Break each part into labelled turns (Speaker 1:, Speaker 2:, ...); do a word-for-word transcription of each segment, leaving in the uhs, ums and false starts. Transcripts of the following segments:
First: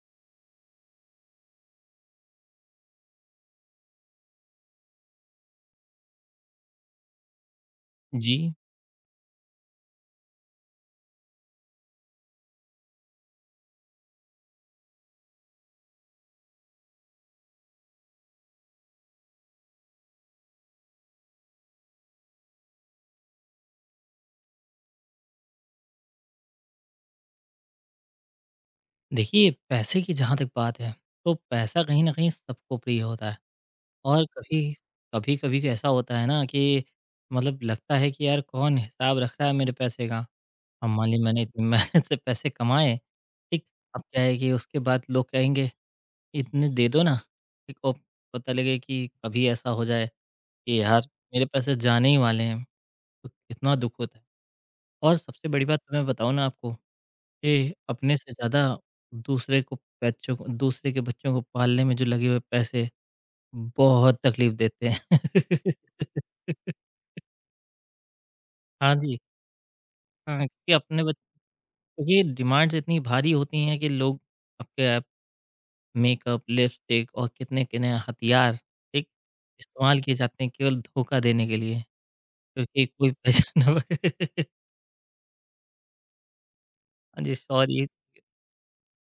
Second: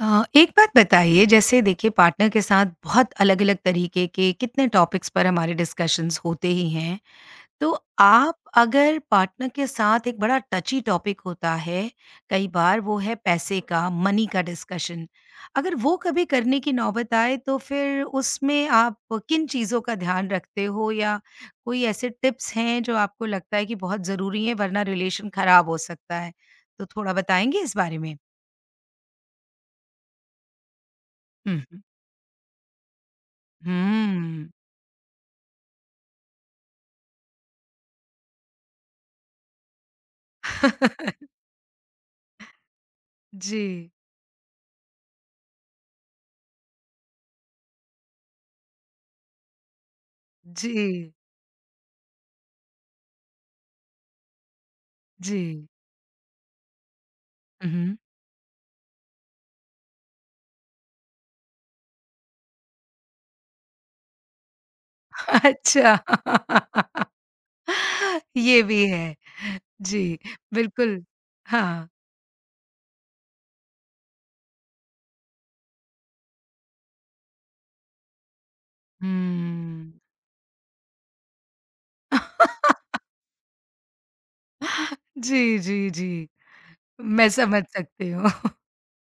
Speaker 1: अ, एक बात बताइए जैसे देखिए पार्टनर के साथ बहुत अलग-अलग तरीके के कितने टॉपिक्स पर हमारे डिस्कशंस होते ही हैं। तो आप
Speaker 2: जी,
Speaker 1: अगर पार्टनर के साथ एक बड़ा टची टॉपिक होता है, कई बार वो है पैसे का, मनी का डिस्कशन। अगर वो कभी करने की नौबत आए तो फिर उसमें आप किन चीज़ों का ध्यान रखते हो या कोई ऐसे टिप्स हैं जो आपको लगता है कि बहुत ज़रूरी है वरना रिलेशन खराब हो सकता है? तो थोड़ा बताएँगे इस बारे में?
Speaker 2: देखिए पैसे की जहाँ तक बात है, तो
Speaker 1: हुँ,
Speaker 2: पैसा
Speaker 1: हुँ।
Speaker 2: कहीं न कहीं सबको प्रिय होता है। और
Speaker 1: हुँ।
Speaker 2: कभी कभी-कभी ऐसा होता है ना कि मतलब लगता है कि यार कौन हिसाब रख रहा है मेरे पैसे का? अब मान लीजिए मैंने इतनी मेहनत से पैसे कमाए, ठीक?
Speaker 1: जी,
Speaker 2: अब क्या है कि उसके बाद लोग कहेंगे इतने दे दो ना, ठीक? और पता लगे कि कभी ऐसा हो जाए कि यार
Speaker 1: जी,
Speaker 2: मेरे पैसे जाने ही वाले हैं, तो कितना दुःख होता है। और
Speaker 1: जी।
Speaker 2: सबसे बड़ी बात तो मैं बताऊँ ना आपको, ये
Speaker 1: उहुँ।
Speaker 2: अपने से ज़्यादा दूसरे को, बच्चों को, दूसरे के बच्चों को पालने में जो लगे हुए पैसे, बहुत तकलीफ़ देते हैं।
Speaker 1: अच्छा। ये भी
Speaker 2: हाँ
Speaker 1: है।
Speaker 2: जी,
Speaker 1: जी,
Speaker 2: हाँ, क्योंकि अपने
Speaker 1: बिल्कुल।
Speaker 2: बच्चों
Speaker 1: हाँ।
Speaker 2: की डिमांड्स इतनी भारी होती हैं कि लोग आपके ऐप, मेकअप, लिपस्टिक और कितने-कितने हथियार, ठीक,
Speaker 1: हुँ।
Speaker 2: इस्तेमाल किए जाते हैं केवल धोखा देने के लिए, क्योंकि कोई पहचाना हुआ।
Speaker 1: जी, जी, जी।
Speaker 2: हाँ
Speaker 1: मैं
Speaker 2: जी,
Speaker 1: समझ
Speaker 2: सॉरी।
Speaker 1: सकती हूँ।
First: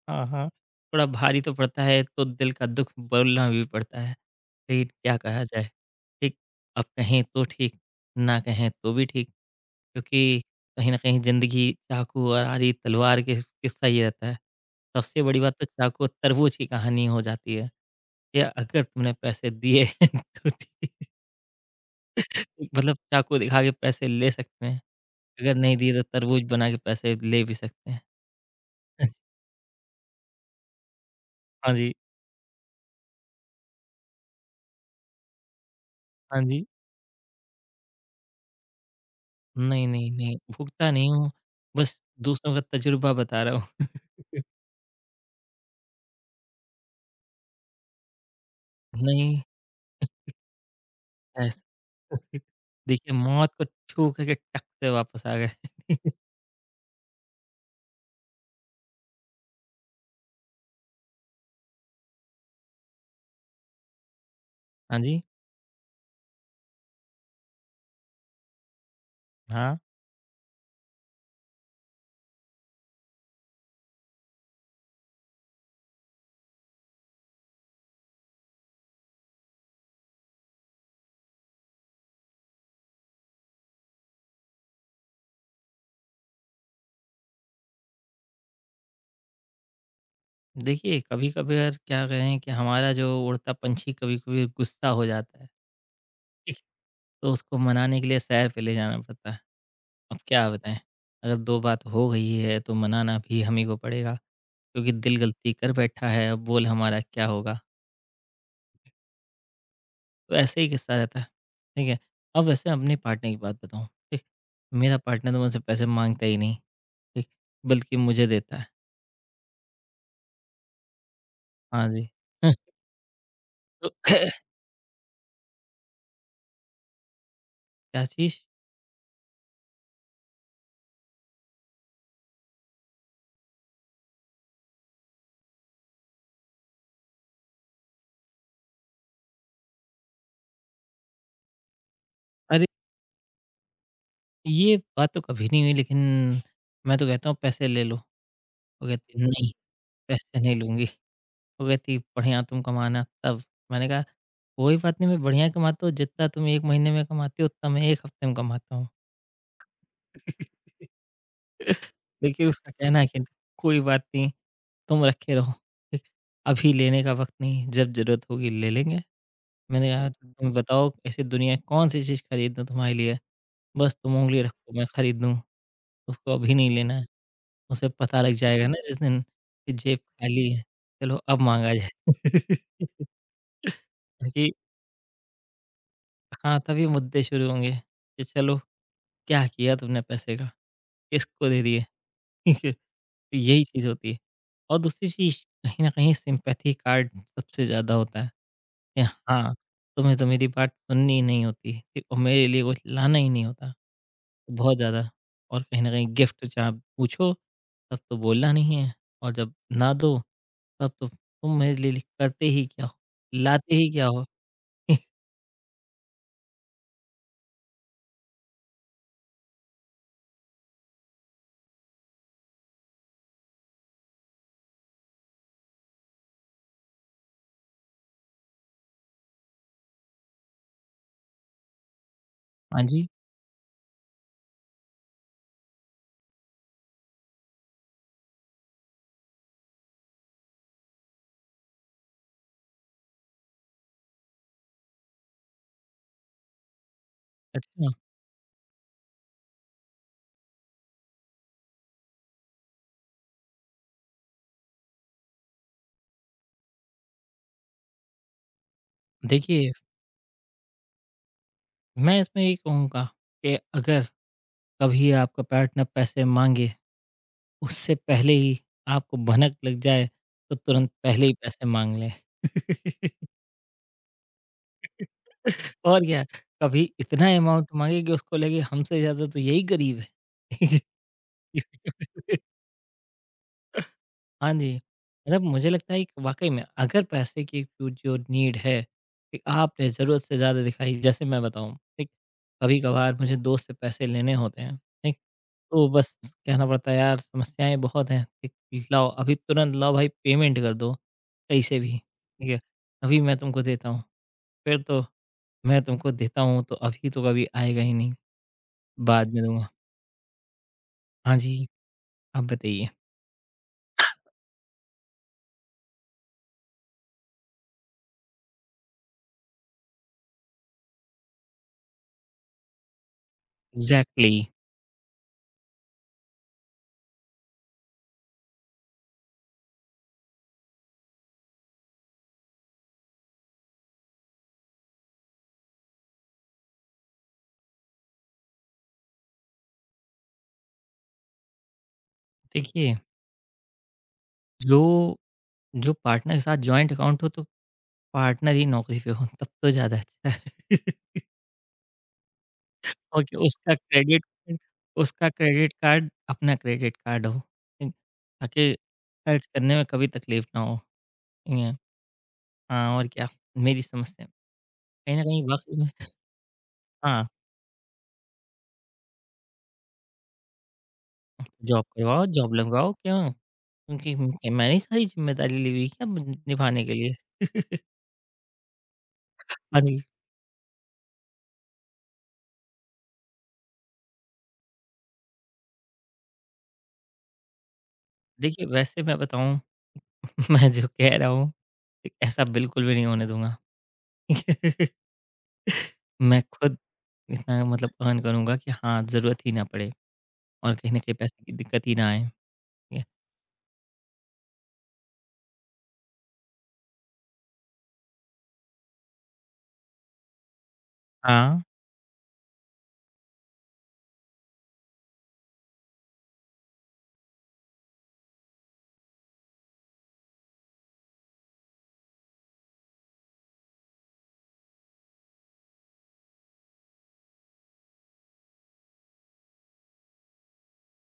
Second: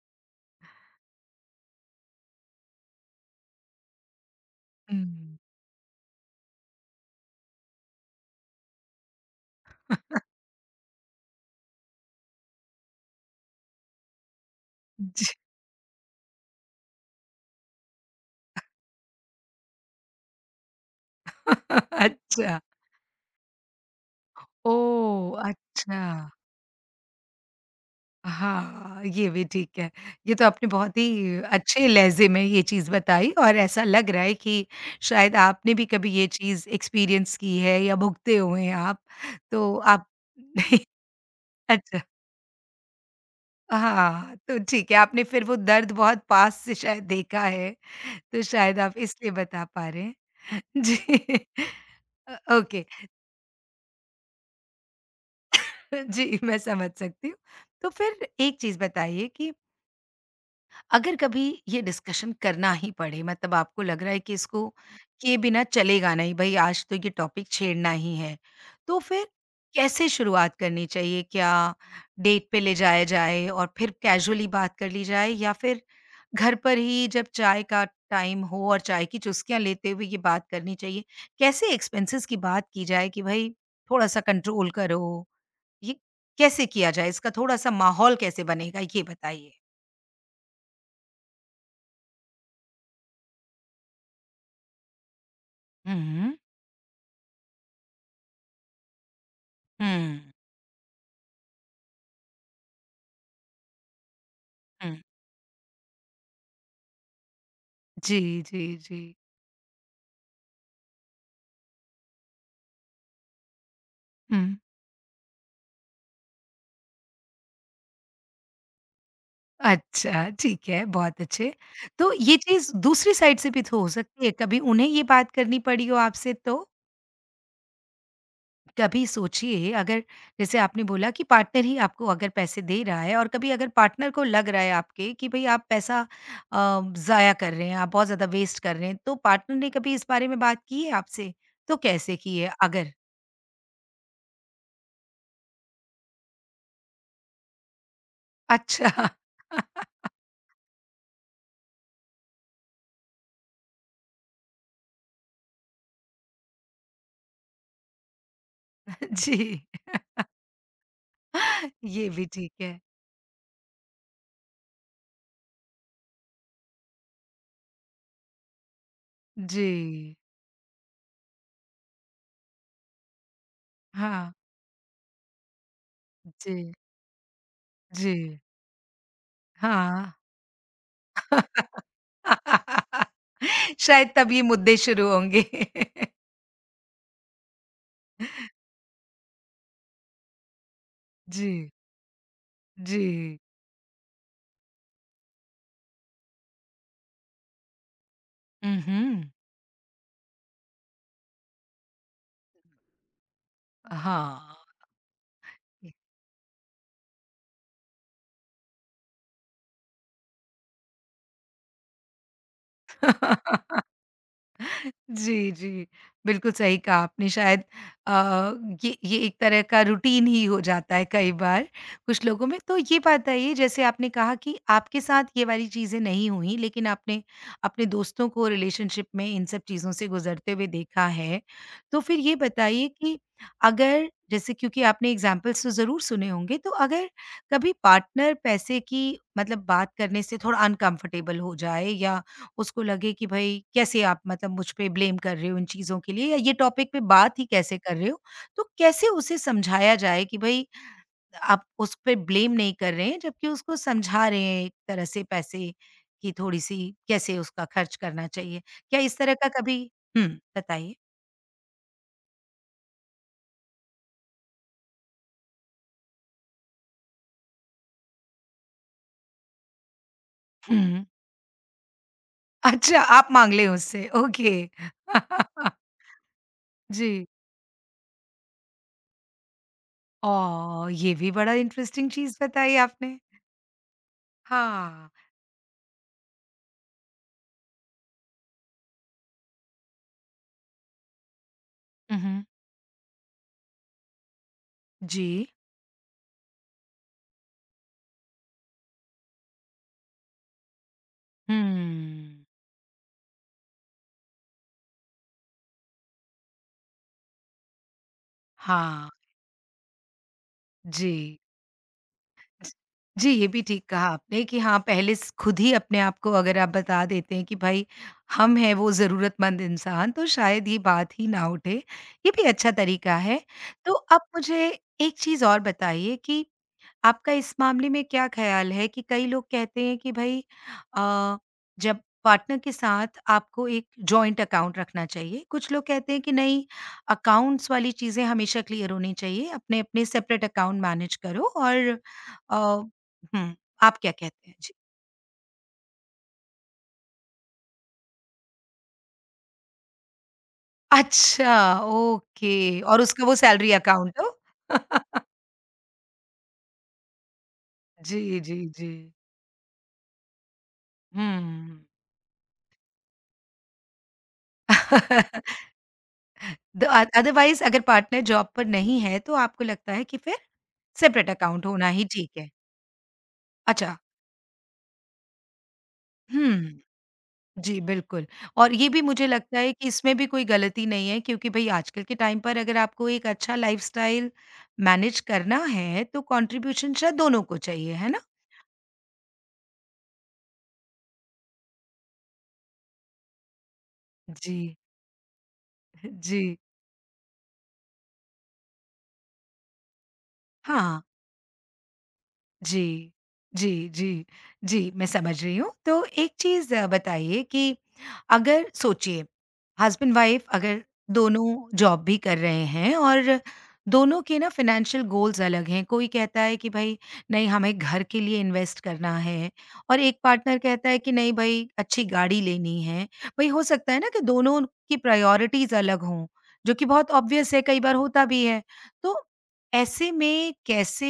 Speaker 2: हाँ, हाँ। थोड़ा भारी तो पड़ता है, तो दिल का दुःख बोलना भी पड़ता है। लेकिन क्या
Speaker 1: हुँ।
Speaker 2: कहा जाए? ठीक, अब कहें तो ठीक, ना कहें तो भी ठीक, क्योंकि कहीं न कहीं ज़िंदगी चाकू और आरी तलवार के किस्सा ही रहता है। सबसे
Speaker 1: जी।
Speaker 2: बड़ी बात तो चाकू और तरबूज की कहानी हो जाती है, या अगर तुमने पैसे दिए तो ठीक।
Speaker 1: अच्छा।
Speaker 2: मतलब चाकू दिखा के पैसे ले सकते हैं,
Speaker 1: ओह!
Speaker 2: अगर नहीं दिए तो
Speaker 1: अच्छा।
Speaker 2: तरबूज बना के पैसे ले भी सकते हैं।
Speaker 1: हाँ, ये भी ठीक है। ये तो आपने बहुत ही
Speaker 2: हाँ
Speaker 1: अच्छे
Speaker 2: जी,
Speaker 1: लहज़े में ये चीज़ बताई और ऐसा लग रहा है कि शायद आपने भी कभी ये
Speaker 2: हाँ जी।
Speaker 1: चीज़ एक्सपीरियंस की है या भुगते हुए हैं आप। तो
Speaker 2: नहीं,
Speaker 1: आप
Speaker 2: नहीं, नहीं, भूखता नहीं हूँ, बस
Speaker 1: अच्छा।
Speaker 2: दूसरों का तजुर्बा बता रहा हूँ।
Speaker 1: हाँ, तो ठीक है, आपने फिर वो दर्द बहुत पास से शायद देखा है, तो शायद आप इसलिए
Speaker 2: नहीं,
Speaker 1: बता पा रहे हैं। जी
Speaker 2: ऐस
Speaker 1: अ, ओके
Speaker 2: देखिए मौत को छू करके टक से वापस आ गए।
Speaker 1: जी, मैं समझ सकती हूँ। तो फिर एक चीज़ बताइए कि अगर कभी ये डिस्कशन करना ही पड़े मतलब आपको लग रहा है कि इसको
Speaker 2: हाँ जी,
Speaker 1: किए बिना चलेगा नहीं भाई आज तो ये टॉपिक छेड़ना ही है तो फिर
Speaker 2: हाँ।
Speaker 1: कैसे शुरुआत करनी चाहिए क्या डेट पे ले जाया जाए और फिर कैजुअली बात कर ली जाए या फिर घर पर ही जब चाय का टाइम हो और चाय की चुस्कियां लेते हुए ये बात करनी चाहिए कैसे एक्सपेंसेस की बात की जाए कि भाई थोड़ा सा कंट्रोल करो ये कैसे किया जाए इसका थोड़ा सा माहौल कैसे बनेगा ये बताइए
Speaker 2: देखिए, कभी-कभार क्या कहें कि हमारा जो उड़ता पंछी कभी-कभी गुस्सा हो जाता है,
Speaker 1: हम्म।
Speaker 2: ठीक? तो उसको मनाने के लिए सैर पे ले जाना पड़ता है। अब
Speaker 1: हम्म।
Speaker 2: क्या बताएँ, अगर दो बात हो गई है तो मनाना भी हम ही को पड़ेगा, क्योंकि
Speaker 1: हुँ।
Speaker 2: दिल गलती कर बैठा है, अब बोल हमारा क्या होगा?
Speaker 1: जी, जी, जी।
Speaker 2: तो ऐसे ही किस्सा रहता है, ठीक है। अब वैसे अपने पार्टनर की बात बताऊँ, ठीक।
Speaker 1: हुँ।
Speaker 2: मेरा पार्टनर तो मुझसे पैसे माँगता ही नहीं, ठीक, बल्कि मुझे देता है।
Speaker 1: अच्छा, ठीक है, बहुत अच्छे।
Speaker 2: हाँ जी।
Speaker 1: तो ये चीज़ दूसरी साइड से भी तो हो
Speaker 2: तो
Speaker 1: सकती है, कभी उन्हें ये बात करनी पड़ी हो आपसे तो?
Speaker 2: क्या चीज़?
Speaker 1: कभी सोचिए अगर जैसे आपने बोला कि पार्टनर ही आपको अगर पैसे दे रहा है और कभी अगर पार्टनर को लग रहा है आपके कि भई आप पैसा अ, ज़ाया कर रहे हैं, आप बहुत ज़्यादा वेस्ट कर रहे हैं, तो पार्टनर ने कभी इस बारे में बात की है आपसे? तो कैसे की है
Speaker 2: अरे!
Speaker 1: अगर?
Speaker 2: ये बात तो कभी नहीं हुई लेकिन मैं तो कहता हूँ पैसे ले लो। वो
Speaker 1: अच्छा।
Speaker 2: कहती नहीं, पैसे नहीं लूँगी। वो कहती बढ़िया तुम कमाना तब। मैंने कहा कोई बात नहीं, मैं बढ़िया कमाता हूँ, जितना तुम एक महीने में कमाते हो उतना मैं एक हफ्ते में कमाता हूँ।
Speaker 1: जी। ये भी
Speaker 2: देखिए
Speaker 1: ठीक
Speaker 2: उसका
Speaker 1: है।
Speaker 2: कहना है कि कोई बात नहीं, तुम रखे रहो, ठीक? अभी लेने का वक़्त नहीं है, जब ज़रूरत होगी ले लेंगे।
Speaker 1: जी।
Speaker 2: मैंने कहा तुम बताओ ऐसी दुनिया में कौन-सी चीज़ खरीद दूँ तुम्हारे लिए? बस तुम
Speaker 1: हाँ,
Speaker 2: उँगली रखो, मैं खरीद दूँ, उसको अभी नहीं
Speaker 1: जी,
Speaker 2: लेना है। उसे पता लग
Speaker 1: जी,
Speaker 2: जाएगा ना जिस दिन कि जेब
Speaker 1: हाँ।
Speaker 2: खाली है, चलो अब माँगा जाए।
Speaker 1: शायद तब ये
Speaker 2: क्योंकि
Speaker 1: मुद्दे शुरू होंगे।
Speaker 2: हाँ, तभी मुद्दे शुरू होंगे कि चलो क्या किया तुमने पैसे का? किसको दे
Speaker 1: जी,
Speaker 2: दिए? ठीक है? तो
Speaker 1: जी।
Speaker 2: यही चीज़ होती है। और दूसरी चीज़, कहीं न कहीं सिम्पैथी कार्ड सबसे ज़्यादा होता है।
Speaker 1: हुँ,
Speaker 2: ए,
Speaker 1: हुँ।
Speaker 2: हाँ, तो मैं तो, मेरी बात सुननी ही नहीं होती है और मेरे लिए कुछ लाना ही नहीं होता, तो
Speaker 1: हाँ।
Speaker 2: बहुत ज़्यादा। और कहीं न कहीं गिफ्ट जहाँ पूछो तब तो बोलना नहीं है, और जब ना दो तब तो तुम मेरे लिए करते ही क्या हो, लाते ही क्या हो?
Speaker 1: जी, जी। बिल्कुल सही कहा आपने शायद अ, ये ये एक तरह का रूटीन ही हो जाता है कई बार कुछ लोगों में। तो ये बात बताइए जैसे आपने कहा कि आपके साथ ये वाली चीज़ें नहीं हुई लेकिन आपने अपने दोस्तों को रिलेशनशिप में इन सब चीज़ों से गुज़रते हुए देखा है। तो फिर ये
Speaker 2: हाँ
Speaker 1: बताइए
Speaker 2: जी,
Speaker 1: कि अगर जैसे क्योंकि आपने एग्ज़ाम्पल्स तो ज़रूर सुने होंगे, तो अगर कभी पार्टनर पैसे की मतलब बात करने से थोड़ा अनकम्फ़र्टेबल हो जाए या उसको लगे कि भई कैसे आप मतलब मुझ पे ब्लेम कर रहे हो इन चीज़ों के लिए या ये टॉपिक पे बात ही कैसे
Speaker 2: अच्छा
Speaker 1: कर रहे हो? तो कैसे उसे समझाया जाए कि भई आप उस पे ब्लेम नहीं कर रहे हैं जबकि उसको समझा रहे हैं एक तरह से पैसे की थोड़ी-सी कैसे उसका खर्च करना चाहिए? क्या इस तरह का
Speaker 2: देखिए,
Speaker 1: कभी हुँ, बताइए?
Speaker 2: मैं इसमें ये कहूँगा कि अगर कभी आपका पार्टनर पैसे माँगे, उससे पहले ही आपको भनक लग जाए, तो तुरंत
Speaker 1: हुँ।
Speaker 2: पहले ही पैसे माँग लें।
Speaker 1: अच्छा आप माँग लें उससे ओके।
Speaker 2: और क्या, कभी इतना
Speaker 1: जी।
Speaker 2: अमाउंट मांगे कि उसको लगे हमसे ज्यादा तो यही गरीब है।
Speaker 1: ओह! ये भी बड़ा इंटरेस्टिंग
Speaker 2: इसी-
Speaker 1: चीज़ बताई आपने।
Speaker 2: हाँ जी,
Speaker 1: हाँ।
Speaker 2: मतलब मुझे लगता है कि वाकई में अगर पैसे की जो जो नीड है कि आपने ज़रूरत से ज़्यादा दिखाई, जैसे मैं बताऊँ, ठीक।
Speaker 1: हुँ, हुँ।
Speaker 2: कभी कभार मुझे दोस्त से पैसे लेने होते हैं, ठीक।
Speaker 1: जी।
Speaker 2: तो बस कहना पड़ता है यार समस्याएं बहुत हैं, ठीक, लाओ अभी तुरंत लाओ भाई पेमेंट कर दो,
Speaker 1: हुँ।
Speaker 2: कैसे भी ठीक है। अभी मैं तुमको देता हूँ, फिर तो मैं तुमको देता हूँ तो अभी तो कभी आएगा ही नहीं,
Speaker 1: हाँ,
Speaker 2: बाद में दूँगा।
Speaker 1: जी।
Speaker 2: हाँ जी, आप
Speaker 1: ज
Speaker 2: बताइए।
Speaker 1: जी, ये भी ठीक कहा आपने कि हाँ, पहले स खुद ही अपने आप को अगर आप बता देते हैं कि भाई हम हैं वो ज़रूरतमंद इंसान, तो शायद ये बात ही ना उठे। ये भी अच्छा तरीका है। तो आप
Speaker 2: एग्ज़ैक्टली।
Speaker 1: मुझे एक चीज़ और बताइए कि आपका इस मामले में क्या ख़्याल है कि कई लोग कहते हैं कि भई अ, जब पार्टनर के साथ आपको एक जॉइंट अकाउंट रखना चाहिए। कुछ लोग कहते हैं कि नहीं अकाउंट्स वाली चीज़ें हमेशा क्लियर होनी चाहिए, अपने-अपने सेपरेट अकाउंट मैनेज करो और अ,
Speaker 2: देखिए,
Speaker 1: हुँ, आप क्या कहते हैं? जी।
Speaker 2: जो जो पार्टनर के साथ जॉइंट अकाउंट हो तो पार्टनर ही नौकरी पे हो तब तो ज़्यादा अच्छा है।
Speaker 1: अच्छा, ओके और
Speaker 2: और
Speaker 1: उसका वो
Speaker 2: क्या,
Speaker 1: सैलरी
Speaker 2: उसका
Speaker 1: अकाउंट
Speaker 2: क्रेडिट
Speaker 1: हो?
Speaker 2: उसका क्रेडिट कार्ड अपना क्रेडिट कार्ड हो, ठीक,
Speaker 1: जी, जी,
Speaker 2: ताकि
Speaker 1: जी।
Speaker 2: खर्च करने में कभी तकलीफ ना हो, ठीक है?
Speaker 1: हुँ।
Speaker 2: हाँ, और क्या, मेरी समझ से। कहीं न कहीं वाक़ई में
Speaker 1: द अ,
Speaker 2: हाँ,
Speaker 1: अदरवाइज़ अगर पार्टनर जॉब पर नहीं है तो आपको लगता है कि फिर? सेपरेट अकाउंट
Speaker 2: जॉब
Speaker 1: होना ही
Speaker 2: करवाओ,
Speaker 1: ठीक है।
Speaker 2: जॉब लगवाओ क्यों?
Speaker 1: अच्छा,
Speaker 2: क्योंकि मैंने ही सारी ज़िम्मेदारी ली हुई है क्या
Speaker 1: हुँ।
Speaker 2: निभाने के लिए?
Speaker 1: जी, बिल्कुल और ये भी मुझे लगता है
Speaker 2: हाँ
Speaker 1: कि
Speaker 2: जी,
Speaker 1: इसमें भी कोई गलती नहीं है क्योंकि भई आजकल के टाइम पर अगर आपको एक अच्छा लाइफ़स्टाइल मैनेज करना है, तो कंट्रीब्यूशन शायद दोनों को चाहिए, है ना?
Speaker 2: देखिए वैसे मैं बताऊँ मैं जो कह रहा हूँ, ठीक, ऐसा बिल्कुल भी नहीं होने दूँगा।
Speaker 1: जी, जी।
Speaker 2: मैं खुद इतना मतलब अर्न करूँगा कि हाँ, ज़रूरत ही ना पड़े और कहीं न
Speaker 1: हाँ।
Speaker 2: कहीं पैसे की दिक्कत ही ना आए, ठीक है?
Speaker 1: जी, जी, जी, जी, मैं समझ रही हूँ। तो एक चीज़ बताइए कि अगर सोचिए हस्बैंड वाइफ़ अगर
Speaker 2: हाँ।
Speaker 1: दोनों जॉब भी कर रहे हैं और दोनों के ना फ़ाइनेंशियल गोल्स अलग हैं। कोई कहता है कि भई नहीं हमें घर के लिए इन्वेस्ट करना है और एक पार्टनर कहता है कि नहीं भई अच्छी गाड़ी लेनी है। भई हो सकता है ना कि दोनों की प्रायोरिटीज़ अलग हों, जो कि बहुत ऑब्वियस है, कई बार होता भी है। तो ऐसे में कैसे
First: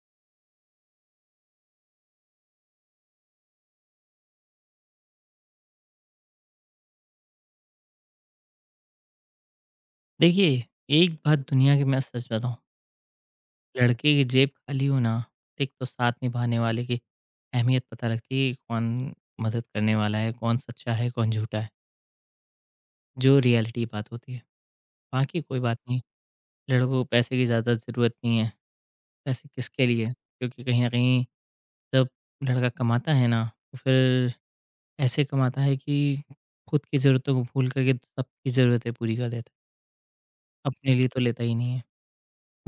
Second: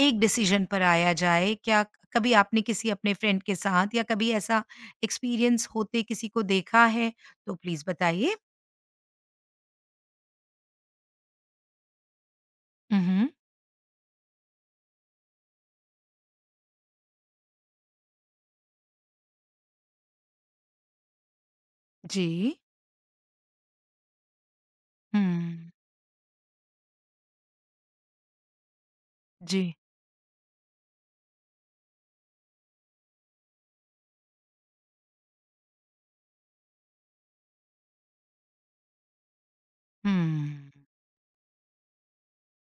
Speaker 1: एक डिसीजन पर आया जाए? क्या कभी आपने किसी अपने फ्रेंड के साथ या कभी ऐसा एक्सपीरियंस होते किसी को देखा है? तो प्लीज़ बताइए।
Speaker 2: देखिए, एक बात दुनिया की मैं सच बताऊँ,
Speaker 1: उहुँ।
Speaker 2: लड़के की जेब खाली हो ना, एक तो साथ निभाने वाले की अहमियत पता लगती है कि कौन मदद करने वाला है, कौन सच्चा है, कौन झूठा है,
Speaker 1: जी।
Speaker 2: जो रियलिटी बात होती है। बाकी कोई
Speaker 1: हुँ।
Speaker 2: बात नहीं, लड़कों को पैसे की ज़्यादा ज़रूरत नहीं है, पैसे
Speaker 1: जी।
Speaker 2: किसके लिए? क्योंकि कहीं न कहीं जब लड़का कमाता है ना तो फिर ऐसे कमाता है कि खुद की ज़रूरतों को भूल करके सबकी ज़रूरतें पूरी कर देता है।
Speaker 1: हुँ।
Speaker 2: अपने लिए तो लेता ही नहीं है।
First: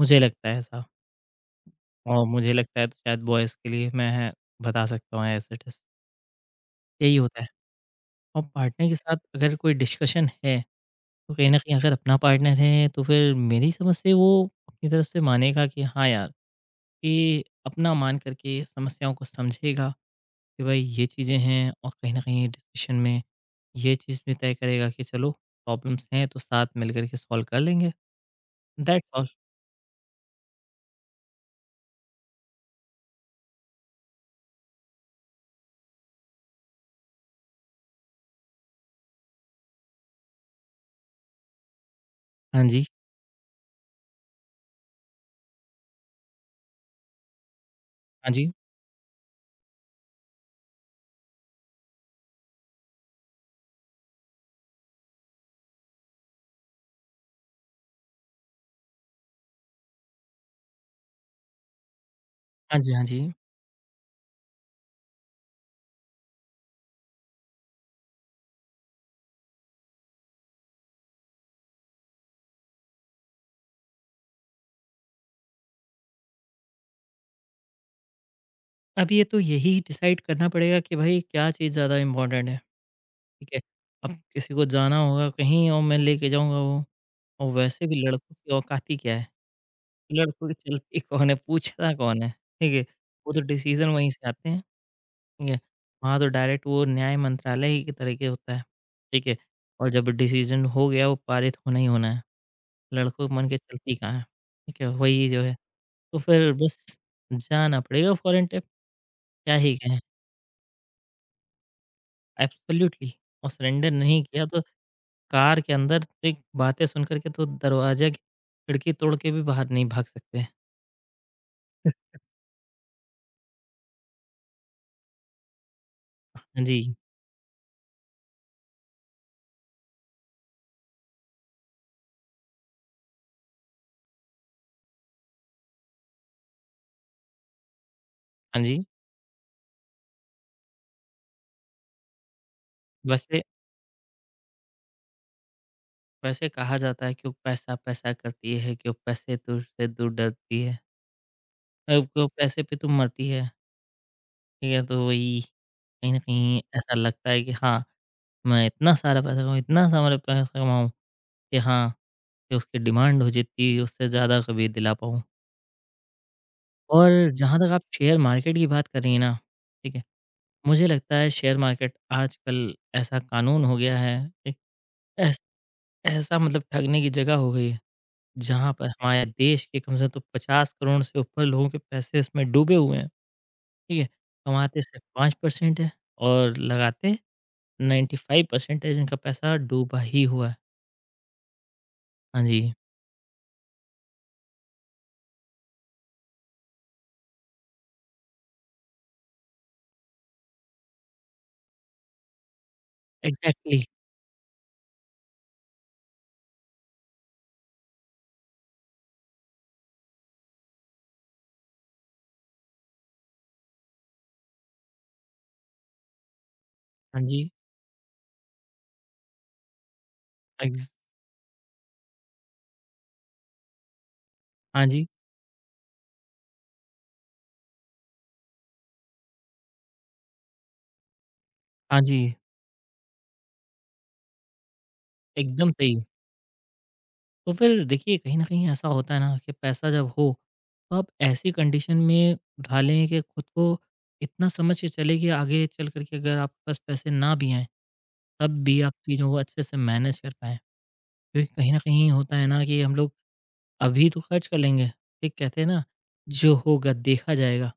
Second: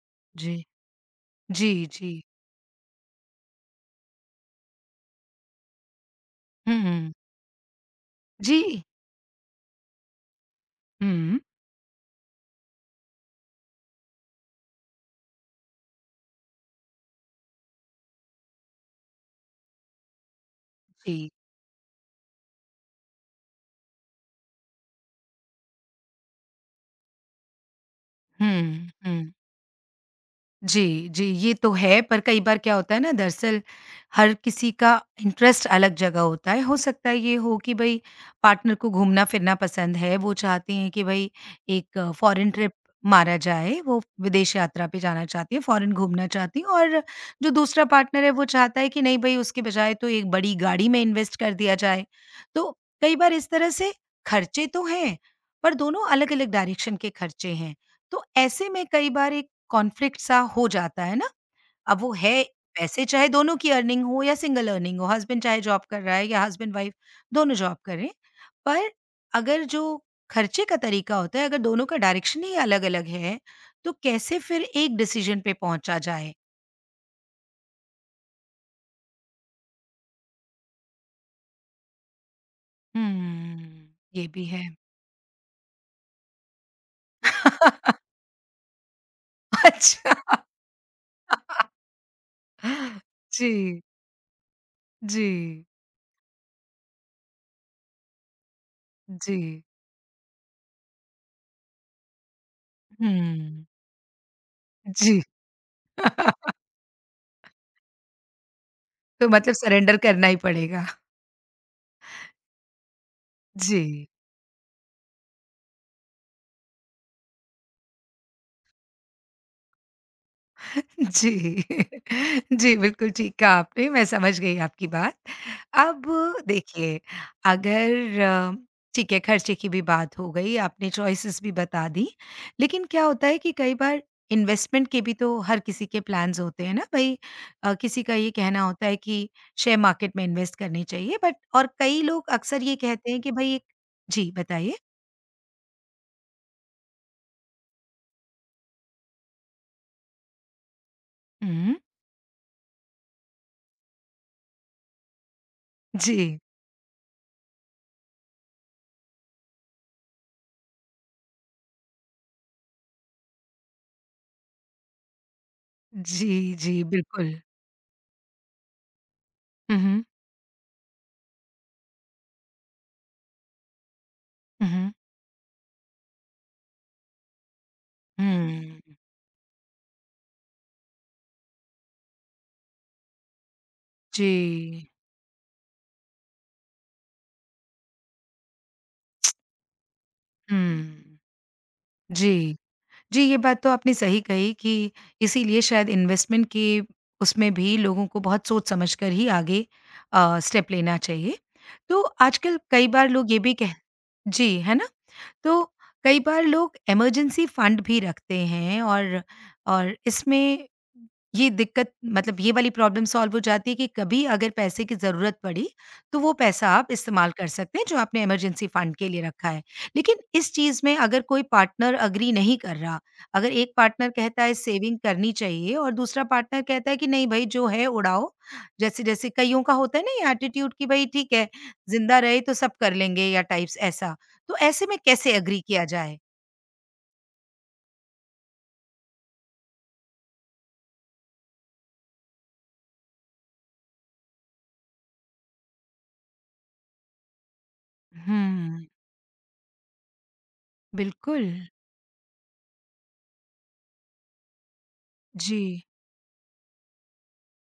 Speaker 2: मुझे लगता
Speaker 1: जी।
Speaker 2: है ऐसा।
Speaker 1: जी, जी।
Speaker 2: और मुझे लगता है तो शायद बॉयज़ के लिए मैं बता सकता हूँ, एज़ इट इज़
Speaker 1: हुँ।
Speaker 2: यही होता है। और
Speaker 1: जी।
Speaker 2: पार्टनर के साथ अगर कोई डिस्कशन है, तो
Speaker 1: हुँ।
Speaker 2: कहीं न कहीं अगर अपना पार्टनर है तो फिर मेरी समझ से वो अपनी तरफ से मानेगा कि हाँ यार, ये अपना मान करके समस्याओं को समझेगा कि भाई ये
Speaker 1: जी।
Speaker 2: चीज़ें हैं, और कहीं न कहीं डिस्कशन में ये चीज़ भी तय करेगा कि चलो प्रॉब्लम्स हैं तो साथ मिल कर के सॉल्व कर लेंगे।
Speaker 1: हुँ,
Speaker 2: दैट्स ऑल।
Speaker 1: हुँ। जी, जी, ये तो है पर कई बार क्या होता है ना दरअसल हर किसी का इंटरेस्ट अलग जगह होता है। हो सकता है ये हो कि भई पार्टनर को घूमना-फिरना पसंद है, वो चाहते हैं कि भई एक फॉरेन
Speaker 2: हाँ
Speaker 1: ट्रिप
Speaker 2: जी,
Speaker 1: मारा जाए, वो विदेश यात्रा पे जाना चाहती है, फॉरेन घूमना चाहती है और जो दूसरा पार्टनर है
Speaker 2: हाँ
Speaker 1: वो
Speaker 2: जी,
Speaker 1: चाहता है कि नहीं भई उसके बजाय तो एक बड़ी गाड़ी में इन्वेस्ट कर दिया जाए। तो कई बार इस तरह से खर्चे तो हैं, पर दोनों अलग-अलग डायरेक्शन के खर्चे हैं। तो ऐसे में कई बार एक कॉन्फ्लिक्ट सा हो जाता है ना? अब वो है
Speaker 2: हाँ जी, हाँ
Speaker 1: पैसे
Speaker 2: जी।
Speaker 1: चाहे दोनों की अर्निंग हो या सिंगल अर्निंग हो, हस्बैंड चाहे जॉब कर रहा है या हस्बैंड-वाइफ दोनों जॉब कर रहे हैं। पर अगर जो खर्चे का तरीका होता है, अगर दोनों का डायरेक्शन ही अलग-अलग है, तो कैसे फिर एक डिसीजन पे पहुँचा जाए?
Speaker 2: अब ये तो यही डिसाइड करना पड़ेगा कि भाई क्या चीज़ ज़्यादा इम्पोर्टेंट है, ठीक है?
Speaker 1: हुँ,
Speaker 2: अब
Speaker 1: ये भी
Speaker 2: किसी
Speaker 1: है।
Speaker 2: को जाना होगा कहीं और मैं लेके जाऊँगा वो। और वैसे भी लड़कों की औकाती क्या है?
Speaker 1: अच्छा।
Speaker 2: लड़कों की चलती कौन है, पूछता कौन है, ठीक है? वो तो
Speaker 1: जी,
Speaker 2: डिसीज़न वहीं से आते हैं। ठीक है?
Speaker 1: जी,
Speaker 2: वहाँ तो डायरेक्ट वो न्याय मंत्रालय ही के तरीके होता है, ठीक
Speaker 1: जी।
Speaker 2: है? और जब डिसीज़न हो गया वो पारित होना ही होना है, लड़कों के मन के
Speaker 1: हुँ,
Speaker 2: चलती कहाँ है, ठीक है?
Speaker 1: जी।
Speaker 2: वही जो है, तो फिर बस जाना पड़ेगा फ़ॉरेन टेप,
Speaker 1: तो मतलब
Speaker 2: क्या ही
Speaker 1: सरेंडर
Speaker 2: कहें,
Speaker 1: करना ही पड़ेगा।
Speaker 2: एब्सोल्यूटली। और सरेंडर
Speaker 1: जी।
Speaker 2: नहीं किया तो कार के अंदर से बातें सुन कर के तो दरवाज़े की खिड़की तोड़ के भी बाहर नहीं भाग सकते।
Speaker 1: जी। जी, बिल्कुल ठीक कहा आपने, मैं समझ गई आपकी बात। अब
Speaker 2: हाँ जी,
Speaker 1: देखिए, अगर अ, ठीक है, खर्चे की भी बात हो गई, आपने चॉइसेस भी बता दी, लेकिन क्या होता है कि कई बार इन्वेस्टमेंट के भी तो हर किसी के प्लान्स होते हैं ना भई अ, किसी का ये
Speaker 2: हाँ
Speaker 1: कहना
Speaker 2: जी।
Speaker 1: होता है कि शेयर मार्केट में इन्वेस्ट करनी चाहिए बट और कई लोग अक्सर ये कहते हैं कि
Speaker 2: वैसे
Speaker 1: भई एक जी, बताइए?
Speaker 2: वैसे कहा जाता है क्यों पैसा, पैसा करती है, क्यों पैसे दूर से दूर डरती है।
Speaker 1: हुँ।
Speaker 2: अब को पैसे पे तो मरती है, ठीक है? तो वही कहीं न
Speaker 1: जी।
Speaker 2: कहीं ऐसा लगता है कि हाँ, मैं इतना सारा पैसा कमाऊँ, इतना सारा पैसा कमाऊँ कि हाँ, कि उसकी डिमांड हो जितनी उससे ज़्यादा कभी दिला पाऊँ।
Speaker 1: जी, जी,
Speaker 2: और
Speaker 1: बिल्कुल।
Speaker 2: जहाँ तक आप शेयर मार्केट की बात कर रही हैं ना,
Speaker 1: हुँ,
Speaker 2: ठीक है?
Speaker 1: हुँ।
Speaker 2: मुझे लगता है शेयर मार्केट आजकल ऐसा कानून हो गया है, एक
Speaker 1: हुँ, हुँ।
Speaker 2: ऐस ऐसा मतलब ठगने की जगह हो गई है, जहाँ
Speaker 1: हुँ,
Speaker 2: पर हमारे देश के कम से कम तो पचास करोड़ से ऊपर लोगों के पैसे इसमें डूबे हुए हैं। ठीक है, कमाते
Speaker 1: जी।
Speaker 2: सिर्फ पाँच प्रतिशत है और लगाते पचानवे प्रतिशत है, जिनका पैसा डूबा ही हुआ है।
Speaker 1: हुँ।
Speaker 2: हाँ
Speaker 1: जी।
Speaker 2: जी,
Speaker 1: जी, ये बात तो आपने सही कही कि इसीलिए शायद इन्वेस्टमेंट के उसमें भी लोगों को बहुत सोच समझ कर ही आगे अ, स्टेप लेना चाहिए। तो आजकल कई बार लोग ये भी कह
Speaker 2: एग्ज़ैक्टली।
Speaker 1: जी, है ना? तो कई बार लोग इमरजेंसी फंड भी रखते हैं और और इसमें ये दिक्कत मतलब ये वाली प्रॉब्लम सॉल्व हो जाती है कि कभी अगर पैसे की ज़रूरत पड़ी, तो वो पैसा आप
Speaker 2: हाँ
Speaker 1: इस्तेमाल कर
Speaker 2: जी,
Speaker 1: सकते हैं जो आपने इमरजेंसी फंड के लिए रखा है। लेकिन इस चीज़
Speaker 2: एग्ज़
Speaker 1: में अगर कोई पार्टनर एग्री नहीं कर रहा, अगर एक पार्टनर कहता है
Speaker 2: हाँ
Speaker 1: सेविंग
Speaker 2: जी,
Speaker 1: करनी चाहिए और दूसरा पार्टनर कहता है कि नहीं भई जो है उड़ाओ, जैसे-जैसे कइयों का होता है ना ये एटीट्यूड कि भई ठीक है,
Speaker 2: हाँ जी,
Speaker 1: ज़िंदा रहे तो सब कर लेंगे या टाइप्स ऐसा। तो ऐसे में कैसे एग्री
Speaker 2: एकदम
Speaker 1: किया
Speaker 2: सही।
Speaker 1: जाए?
Speaker 2: तो फिर देखिए कहीं न कहीं ऐसा होता है ना कि पैसा जब हो, तो आप ऐसी कंडीशन में ढालें, कि खुद को इतना समझ के चलें कि आगे चल कर के अगर आपके पास पैसे ना भी आएँ, तब भी
Speaker 1: हुँ,
Speaker 2: आप चीज़ों को अच्छे से मैनेज कर पाएँ।
Speaker 1: बिल्कुल।
Speaker 2: क्योंकि कहीं न कहीं होता है ना कि हम लोग अभी तो खर्च कर लेंगे। ठीक कहते हैं ना,
Speaker 1: जी,
Speaker 2: जो होगा देखा जाएगा,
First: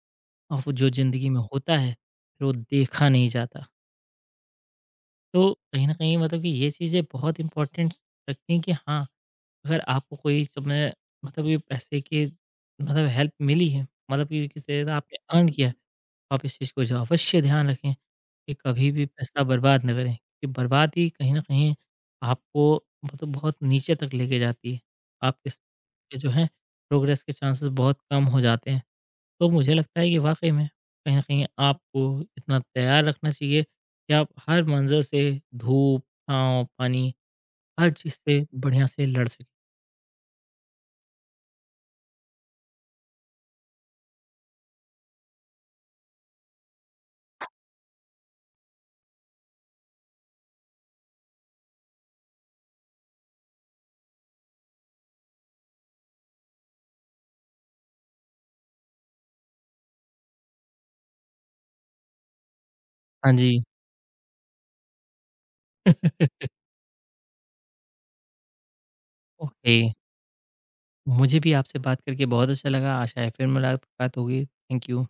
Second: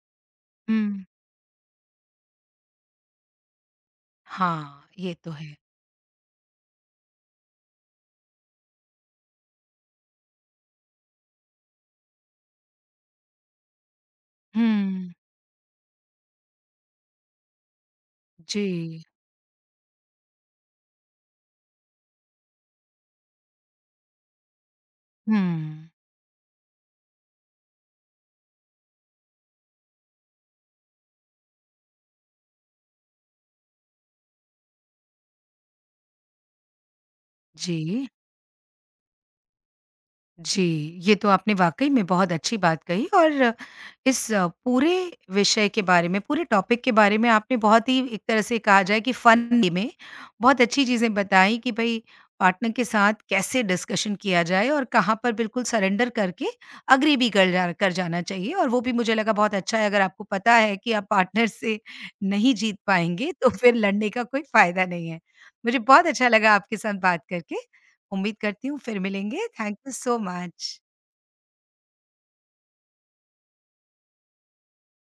Speaker 2: और वो जो
Speaker 1: हुँ।
Speaker 2: ज़िंदगी में होता है, फिर वो देखा नहीं जाता।
Speaker 1: हाँ, ये तो
Speaker 2: तो
Speaker 1: है।
Speaker 2: कहीं न कहीं मतलब कि ये चीज़ें बहुत इम्पोर्टेंट रखती हैं कि हाँ, अगर आपको कोई समय मतलब ये पैसे की मतलब हेल्प मिली है, मतलब कि किसी तरह से
Speaker 1: हुँ,
Speaker 2: आपने अर्न किया है, आप इस चीज़ को जो अवश्य ध्यान रखें कि कभी
Speaker 1: जी,
Speaker 2: भी पैसा बर्बाद ना करें। कि बर्बादी कहीं न कहीं आपको मतलब बहुत नीचे तक लेके जाती है।
Speaker 1: हुँ,
Speaker 2: आपके स के जो है प्रोग्रेस के चांसेस बहुत कम हो जाते हैं। तो मुझे लगता है कि वाक़ई में कहीं न कहीं आपको इतना तैयार रखना चाहिए कि आप हर मंज़र से धूप, छाँव, पानी, हर
Speaker 1: जी।
Speaker 2: चीज़ से बढ़िया से लड़ सकें।
Speaker 1: जी, ये तो आपने वाक़ई में बहुत अच्छी बात कही और इस पूरे विषय के बारे में, पूरे टॉपिक के बारे में आपने बहुत ही एक तरह से कहा जाए कि फ़न वे में बहुत अच्छी चीज़ें बताई कि भई पार्टनर के साथ कैसे डिस्कशन किया जाए और कहाँ पर बिल्कुल सरेंडर करके अग्री भी कर जा कर जाना चाहिए और वो भी मुझे लगा बहुत अच्छा है अगर आपको पता है कि आप पार्टनर से नहीं जीत
Speaker 2: हाँ
Speaker 1: पाएँगे तो
Speaker 2: जी।
Speaker 1: फिर लड़ने का कोई फ़ायदा नहीं है। मुझे बहुत अच्छा लगा आपके साथ बात करके। उम्मीद करती हूँ फिर मिलेंगे।
Speaker 2: Okay,
Speaker 1: thank you so much.
Speaker 2: मुझे भी आपसे बात करके बहुत अच्छा लगा, आशा है फिर मुलाकात होगी। Thank you.